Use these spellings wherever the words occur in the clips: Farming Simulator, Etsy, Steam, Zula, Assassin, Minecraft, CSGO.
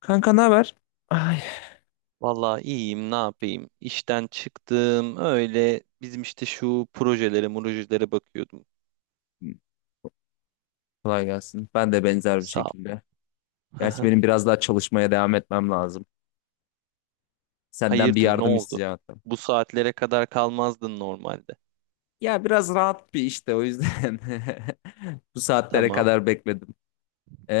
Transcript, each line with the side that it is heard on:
left: Kanka ne haber? Ay,
right: Vallahi iyiyim, ne yapayım? İşten çıktım. Öyle bizim işte şu projelere bakıyordum.
left: kolay gelsin. Ben de benzer bir
right: Sağ ol.
left: şekilde. Gerçi benim biraz daha çalışmaya devam etmem lazım. Senden bir
right: Hayırdır, ne
left: yardım
right: oldu?
left: isteyeceğim hatta.
right: Bu saatlere kadar kalmazdın normalde.
left: Ya biraz rahat bir işte o yüzden bu saatlere
right: Tamam,
left: kadar bekledim.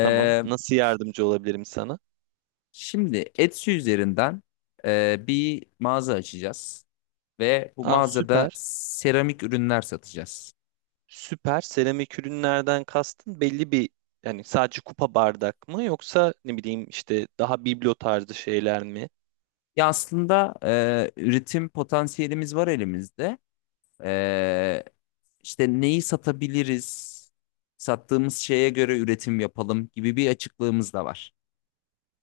right: tamam. Nasıl yardımcı olabilirim sana?
left: şimdi Etsy üzerinden bir mağaza açacağız ve bu
right: Aa
left: mağazada
right: süper.
left: seramik ürünler satacağız.
right: Süper. Seramik ürünlerden kastın belli bir yani sadece kupa bardak mı yoksa ne bileyim işte daha biblo tarzı şeyler mi?
left: Ya aslında, üretim potansiyelimiz var elimizde. E, İşte neyi satabiliriz, sattığımız şeye göre üretim yapalım gibi bir açıklığımız da var.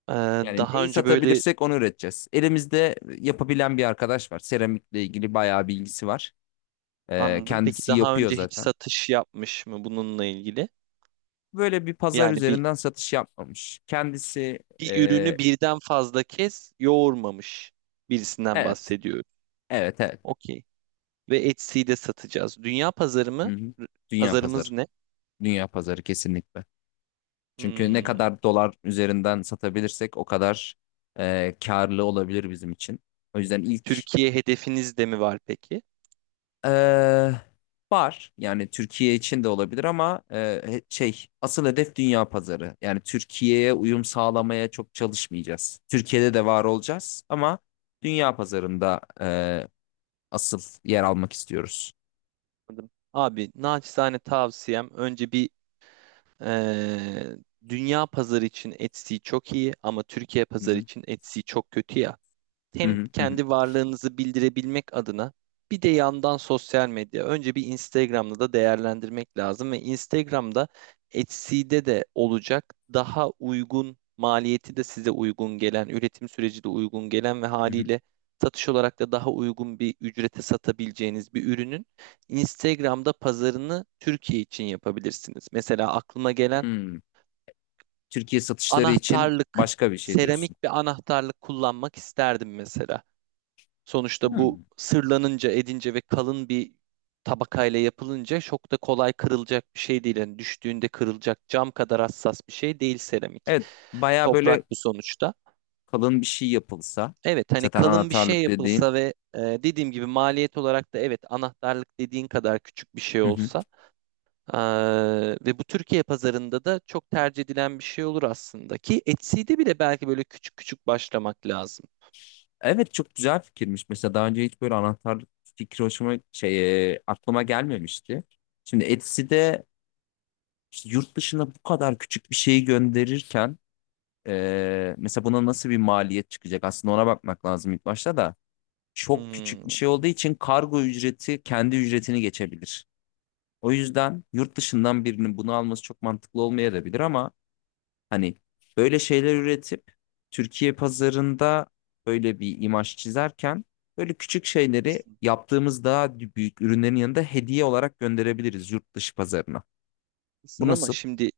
right: Ee,
left: Yani
right: daha
left: neyi
right: önce böyle
left: satabilirsek onu üreteceğiz. Elimizde yapabilen bir arkadaş var. Seramikle ilgili bayağı bilgisi var. Ee,
right: anladım. Peki
left: kendisi
right: daha
left: yapıyor
right: önce hiç
left: zaten.
right: satış yapmış mı bununla ilgili?
left: Böyle bir pazar
right: Yani bir,
left: üzerinden satış yapmamış. Kendisi,
right: bir
left: e,
right: ürünü birden fazla kez yoğurmamış birisinden
left: evet,
right: bahsediyorum.
left: evet, evet.
right: Okey. Ve Etsy'yi de satacağız. Dünya pazarı
left: Hı
right: mı?
left: hı.
right: R-
left: Dünya pazarı.
right: Pazarımız ne?
left: Dünya pazarı kesinlikle. Çünkü ne
right: Hmm.
left: kadar dolar üzerinden satabilirsek o kadar karlı olabilir bizim için. O yüzden ilk...
right: Türkiye hedefiniz de mi var peki?
left: Ee, var yani Türkiye için de olabilir ama, şey asıl hedef dünya pazarı. Yani Türkiye'ye uyum sağlamaya çok çalışmayacağız. Türkiye'de de var olacağız ama dünya pazarında asıl yer almak istiyoruz.
right: Anladım. Abi naçizane tavsiyem önce bir Ee, dünya pazarı için Etsy çok iyi ama Türkiye
left: Hı
right: pazarı
left: hı,
right: için Etsy çok kötü ya
left: hı
right: hem
left: hı, hı hı,
right: kendi varlığınızı bildirebilmek adına bir de yandan sosyal medya. Önce bir Instagram'da da değerlendirmek lazım ve Instagram'da Etsy'de de olacak daha uygun maliyeti de size uygun gelen, üretim süreci de uygun gelen ve
left: hı hı.
right: haliyle satış olarak da daha uygun bir ücrete satabileceğiniz bir ürünün Instagram'da pazarını Türkiye için yapabilirsiniz. Mesela aklıma gelen
left: Hmm. Türkiye satışları için
right: anahtarlık,
left: başka bir şey diyorsun.
right: seramik bir anahtarlık kullanmak isterdim mesela. Sonuçta bu
left: Hmm.
right: sırlanınca, edince ve kalın bir tabakayla yapılınca çok da kolay kırılacak bir şey değil. Yani düştüğünde kırılacak cam kadar hassas bir şey değil seramik.
left: Evet, baya böyle
right: Toprak bu sonuçta.
left: kalın bir şey yapılsa
right: Evet hani
left: zaten
right: kalın bir şey
left: anahtarlık dediğin.
right: yapılsa ve dediğim gibi maliyet olarak da evet anahtarlık dediğin kadar küçük bir şey olsa e, ve bu Türkiye pazarında da çok tercih edilen bir şey olur aslında ki Etsy'de bile belki böyle küçük küçük başlamak lazım.
left: Evet, çok güzel fikirmiş. Mesela daha önce hiç böyle anahtarlık fikri aklıma gelmemişti. Şimdi Etsy'de işte yurt dışına bu kadar küçük bir şeyi gönderirken mesela buna nasıl bir maliyet çıkacak? Aslında ona bakmak lazım ilk başta da. Çok küçük bir
right: Hmm,
left: şey olduğu için kargo ücreti kendi ücretini geçebilir. O yüzden yurt dışından birinin bunu alması çok mantıklı olmayabilir ama hani böyle şeyler üretip Türkiye pazarında böyle bir imaj çizerken böyle küçük şeyleri
right: haklısın.
left: yaptığımız daha büyük ürünlerin yanında hediye olarak gönderebiliriz yurt dışı pazarına. Bu
right: Haklısın ama
left: nasıl?
right: şimdi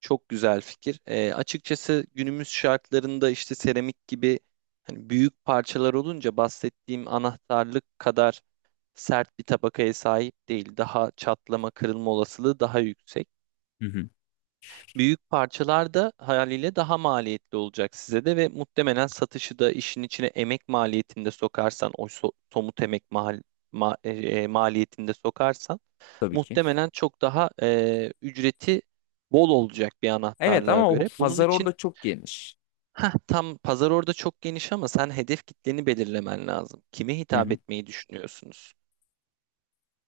right: Çok güzel fikir. Açıkçası günümüz şartlarında işte seramik gibi hani büyük parçalar olunca bahsettiğim anahtarlık kadar sert bir tabakaya sahip değil. Daha çatlama, kırılma olasılığı daha yüksek.
left: Hı hı.
right: Büyük parçalar da haliyle daha maliyetli olacak size de ve muhtemelen satışı da işin içine emek maliyetinde sokarsan, o somut emek mal maliyetinde sokarsan
left: Tabii ki.
right: muhtemelen çok daha ücreti bol olacak bir
left: Evet
right: anahtarlığa
left: ama o
right: göre. Bunun
left: pazar
right: için
left: orada çok geniş.
right: Heh, tam pazar orada çok geniş ama sen hedef kitleni belirlemen lazım. Kime
left: Hı
right: hitap
left: hı.
right: etmeyi düşünüyorsunuz?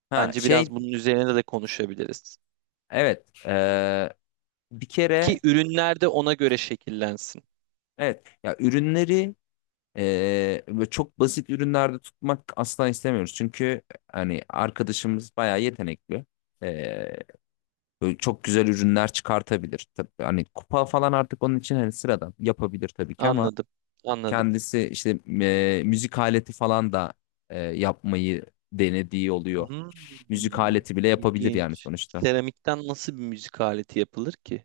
left: Ha
right: Bence
left: şey,
right: biraz bunun üzerine de konuşabiliriz.
left: evet, bir
right: Ki
left: kere
right: ürünler de ona göre şekillensin.
left: evet, ya ürünleri böyle çok basit ürünlerde tutmak asla istemiyoruz. Çünkü hani arkadaşımız bayağı yetenekli. Eee, Böyle çok güzel ürünler çıkartabilir. Tabii hani kupa falan artık onun için hani sıradan yapabilir tabii ki ama
right: Anladım, anladım.
left: kendisi işte müzik aleti falan da yapmayı denediği oluyor.
right: Hmm,
left: Müzik aleti bile yapabilir yani
right: ilginç.
left: sonuçta.
right: Seramikten nasıl bir müzik aleti yapılır ki?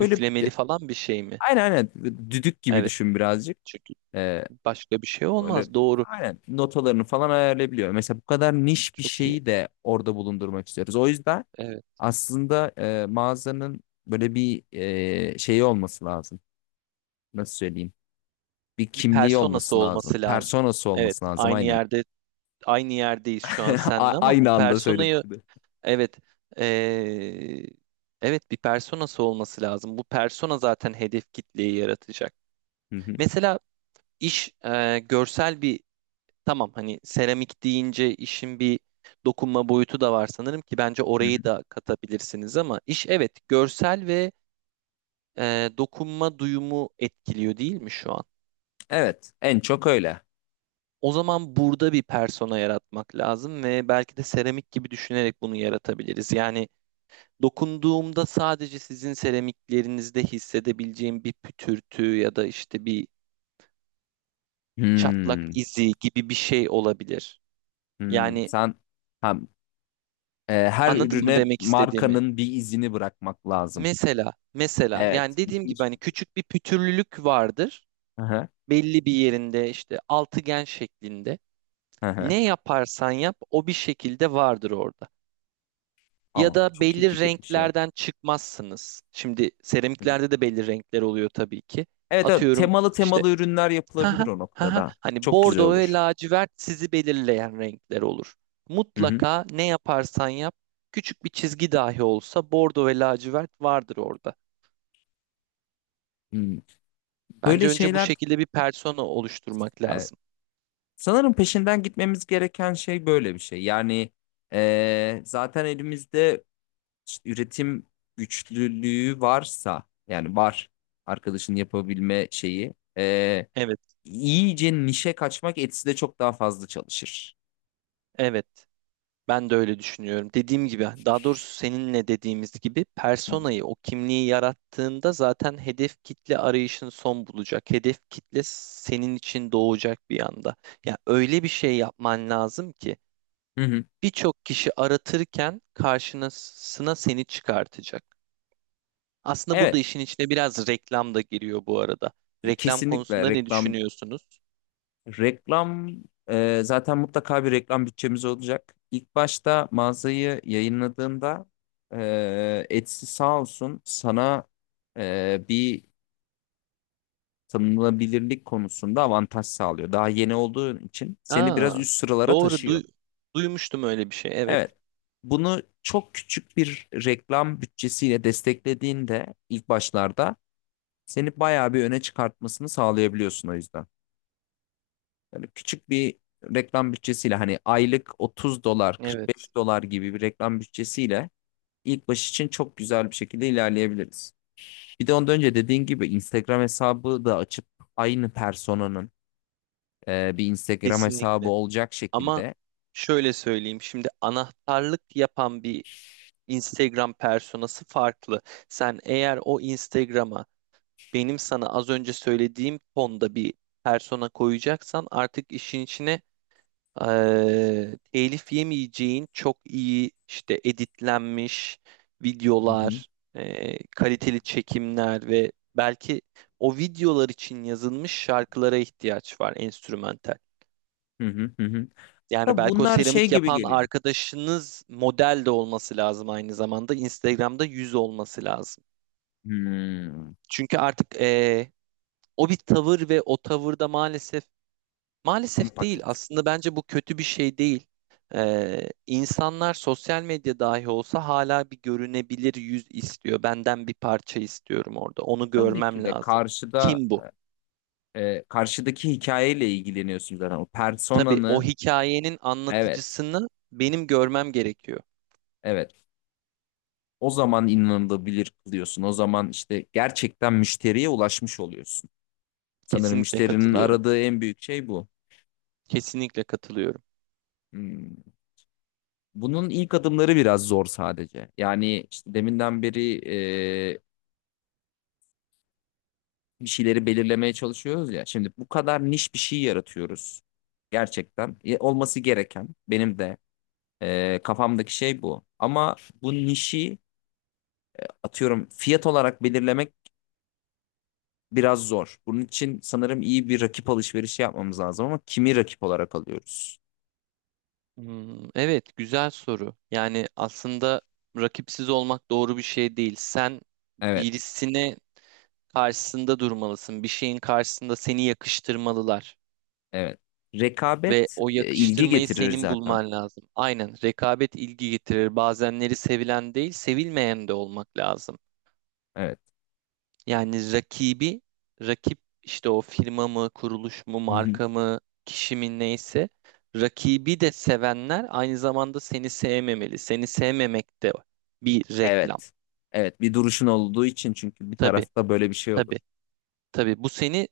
left: Böyle, e,
right: falan bir şey mi?
left: aynen aynen düdük gibi
right: Evet,
left: düşün birazcık.
right: çünkü
left: E,
right: başka bir şey
left: öyle
right: olmaz. Doğru,
left: aynen notalarını falan ayarlayabiliyor. Mesela bu kadar niş bir
right: çok iyi.
left: şeyi de orada bulundurmak istiyoruz. O yüzden
right: Evet,
left: aslında mağazanın böyle bir şeyi olması lazım. Nasıl söyleyeyim? Bir
right: bir
left: kimliği
right: personası
left: olması lazım.
right: olması lazım.
left: Personası
right: Evet,
left: olması lazım
right: aynı
left: aynen.
right: yerde aynı yerdeyiz şu an seninle
left: A-
right: ama bu
left: aynı anda söyledim,
right: personayı
left: bir de.
right: Evet. Ee, evet bir personası olması lazım. Bu persona zaten hedef kitleyi yaratacak.
left: Hı hı,
right: Mesela iş görsel bir tamam hani seramik deyince işin bir dokunma boyutu da var sanırım ki bence
left: hı hı.
right: orayı da katabilirsiniz ama iş evet görsel ve dokunma duyumu etkiliyor değil mi şu an?
left: Evet, en çok öyle.
right: O zaman burada bir persona yaratmak lazım ve belki de seramik gibi düşünerek bunu yaratabiliriz. Yani Dokunduğumda sadece sizin seramiklerinizde hissedebileceğim bir pütürtü ya da işte bir çatlak
left: Hmm,
right: izi gibi bir şey olabilir.
left: hmm.
right: Yani
left: Hem her
right: anladın mı
left: ürüne
right: demek istediğimi?
left: markanın bir izini bırakmak lazım.
right: Mesela,
left: Evet,
right: yani dediğim gibi
left: ilginç.
right: hani küçük bir pütürlülük vardır.
left: Hı hı,
right: Belli bir yerinde işte altıgen şeklinde.
left: hı hı.
right: Ne yaparsan yap o bir şekilde vardır orada. Ya
left: Ama
right: da
left: çok iyi
right: belli
left: fikirmiş ya.
right: renklerden çıkmazsınız. Şimdi
left: Hı hı.
right: seramiklerde de belli renkler oluyor tabii ki.
left: Evet, evet,
right: Atıyorum
left: temalı
right: işte
left: temalı ürünler
right: Ha ha
left: yapılabilir o
right: ha ha.
left: noktada.
right: Hani
left: Çok güzel
right: bordo ve
left: olur.
right: lacivert sizi belirleyen renkler olur.
left: Hı hı.
right: Mutlaka ne yaparsan yap, küçük bir çizgi dahi olsa bordo ve lacivert vardır orada.
left: Hmm.
right: Bence
left: Böyle
right: önce bu
left: şeyler,
right: şekilde bir persona oluşturmak
left: e,
right: lazım.
left: Sanırım peşinden gitmemiz gereken şey böyle bir şey. Yani zaten elimizde işte üretim güçlülüğü varsa yani var arkadaşın yapabilme şeyi eee,
right: Evet,
left: iyice nişe kaçmak Etsy'de çok daha fazla çalışır.
right: evet. Ben de öyle düşünüyorum. Dediğim gibi, daha doğrusu seninle dediğimiz gibi
left: Hı hı.
right: personayı, o kimliği yarattığında zaten hedef kitle arayışın son bulacak. Hedef kitle senin için doğacak bir anda. Ya öyle bir şey yapman lazım ki
left: Hı hı.
right: birçok kişi aratırken karşısına seni çıkartacak. Aslında burada
left: Evet,
right: işin içine biraz reklam da giriyor bu arada. Reklam
left: kesinlikle
right: konusunda ne
left: reklam,
right: düşünüyorsunuz?
left: reklam, zaten mutlaka bir reklam bütçemiz olacak. İlk başta mağazayı yayınladığında Etsy sağ olsun sana bir tanınabilirlik konusunda avantaj sağlıyor. Daha yeni olduğun için seni biraz
right: Aa,
left: üst sıralara
right: doğru
left: taşıyor.
right: duymuştum öyle bir şey. Evet.
left: Evet. Bunu çok küçük bir reklam bütçesiyle desteklediğinde ilk başlarda seni bayağı bir öne çıkartmasını sağlayabiliyorsun o yüzden. Böyle küçük bir reklam bütçesiyle hani aylık 30 dolar,
right: Evet,
left: 45 dolar gibi bir reklam bütçesiyle ilk baş için çok güzel bir şekilde ilerleyebiliriz. Bir de ondan önce dediğin gibi Instagram hesabı da açıp aynı personanın bir Instagram hesabı
right: kesinlikle.
left: olacak
right: Ama
left: şekilde.
right: şöyle söyleyeyim. Şimdi anahtarlık yapan bir Instagram personası farklı. Sen eğer o Instagram'a benim sana az önce söylediğim tonda bir persona koyacaksan artık işin içine telif yemeyeceğin çok iyi işte editlenmiş
left: Hı hı.
right: videolar, kaliteli çekimler ve belki o videolar için yazılmış şarkılara ihtiyaç var enstrümantal.
left: Hı hı hı. Hı.
right: Yani
left: Da
right: belki o
left: bunlar şey
right: seramik
left: gibi
right: yapan
left: geliyor.
right: arkadaşınız model de olması lazım aynı zamanda. Instagram'da yüz olması lazım.
left: Hmm,
right: Çünkü artık o bir tavır ve o tavırda maalesef
left: tam
right: maalesef değil
left: paket.
right: aslında bence bu kötü bir şey değil. İnsanlar sosyal medya dahi olsa hala bir görünebilir yüz istiyor. Benden bir parça istiyorum orada. Onu
left: Tabii
right: görmem
left: ki de
right: lazım.
left: karşıda
right: Kim bu?
left: e, e, karşıdaki hikayeyle ilgileniyorsun zaten. O
right: Tabii o
left: personanı
right: hikayenin
left: evet.
right: anlatıcısını benim görmem gerekiyor.
left: Evet. O zaman inanılabilir kılıyorsun. O zaman işte gerçekten müşteriye ulaşmış oluyorsun. Sanırım
right: Kesinlikle
left: müşterinin
right: katılıyorum.
left: aradığı en büyük şey bu.
right: Kesinlikle katılıyorum.
left: Hmm. Bunun ilk adımları biraz zor sadece. Yani işte deminden beri e, bir şeyleri belirlemeye çalışıyoruz ya. Şimdi bu kadar niş bir şey yaratıyoruz. Gerçekten, olması gereken benim de kafamdaki şey bu. Ama bu nişi atıyorum fiyat olarak belirlemek biraz zor. Bunun için sanırım iyi bir rakip alışverişi yapmamız lazım ama kimi rakip olarak alıyoruz?
right: Hmm, evet, güzel soru. Yani aslında rakipsiz olmak doğru bir şey değil. Sen
left: Evet,
right: birisine karşısında durmalısın. Bir şeyin karşısında seni yakıştırmalılar.
left: evet.
right: Ve
left: Rekabet,
right: o
left: ilgi
right: yakıştırmayı
left: getirir
right: senin
left: zaten.
right: bulman lazım. Aynen, rekabet ilgi getirir. Bazenleri sevilen değil, sevilmeyen de olmak lazım.
left: Evet.
right: Yani rakibi, rakip işte o firma mı, kuruluş mu,
left: Hı hı.
right: marka mı, kişi mi neyse rakibi de sevenler aynı zamanda seni sevmemeli. Seni sevmemek de bir reklam.
left: Evet. Evet, bir duruşun olduğu için çünkü bir
right: Tabii,
left: tarafta böyle bir şey olur.
right: tabii, tabii. Bu seni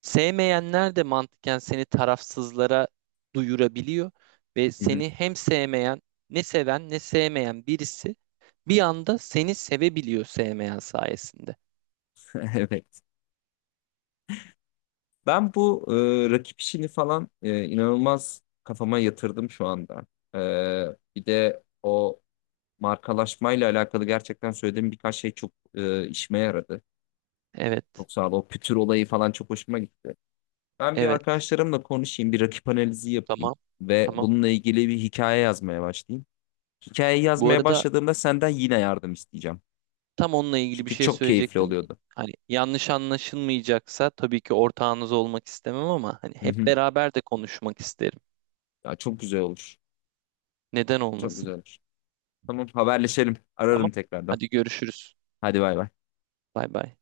right: sevmeyenler de mantıken seni tarafsızlara duyurabiliyor ve
left: Hı hı.
right: seni hem sevmeyen, ne seven ne sevmeyen birisi bir anda seni sevebiliyor sevmeyen sayesinde.
left: Evet. Ben bu rakip işini falan inanılmaz kafama yatırdım şu anda. E, bir de o markalaşmayla alakalı gerçekten söylediğim birkaç şey çok işime yaradı.
right: Evet,
left: Çok sağ ol. O pütür olayı falan çok hoşuma gitti. Ben bir
right: evet.
left: arkadaşlarımla konuşayım, bir rakip analizi yapayım
right: Tamam,
left: ve
right: tamam.
left: bununla ilgili bir hikaye yazmaya başlayayım. Hikayeyi
right: Bu
left: yazmaya
right: arada
left: başladığımda senden yine yardım isteyeceğim.
right: Tam onunla ilgili bir
left: Çünkü
right: şey
left: çok keyifli
right: söyleyecektim.
left: oluyordu.
right: Hani yanlış anlaşılmayacaksa tabii ki ortağınız olmak istemem ama hani
left: Hı
right: hep
left: hı.
right: beraber de konuşmak isterim.
left: Ya çok güzel olur.
right: Neden
left: Çok güzel
right: olmasın?
left: olur. Tamam, haberleşelim. Ararım
right: Tamam.
left: tekrardan.
right: Hadi görüşürüz.
left: Hadi bay bay.
right: Bay bay.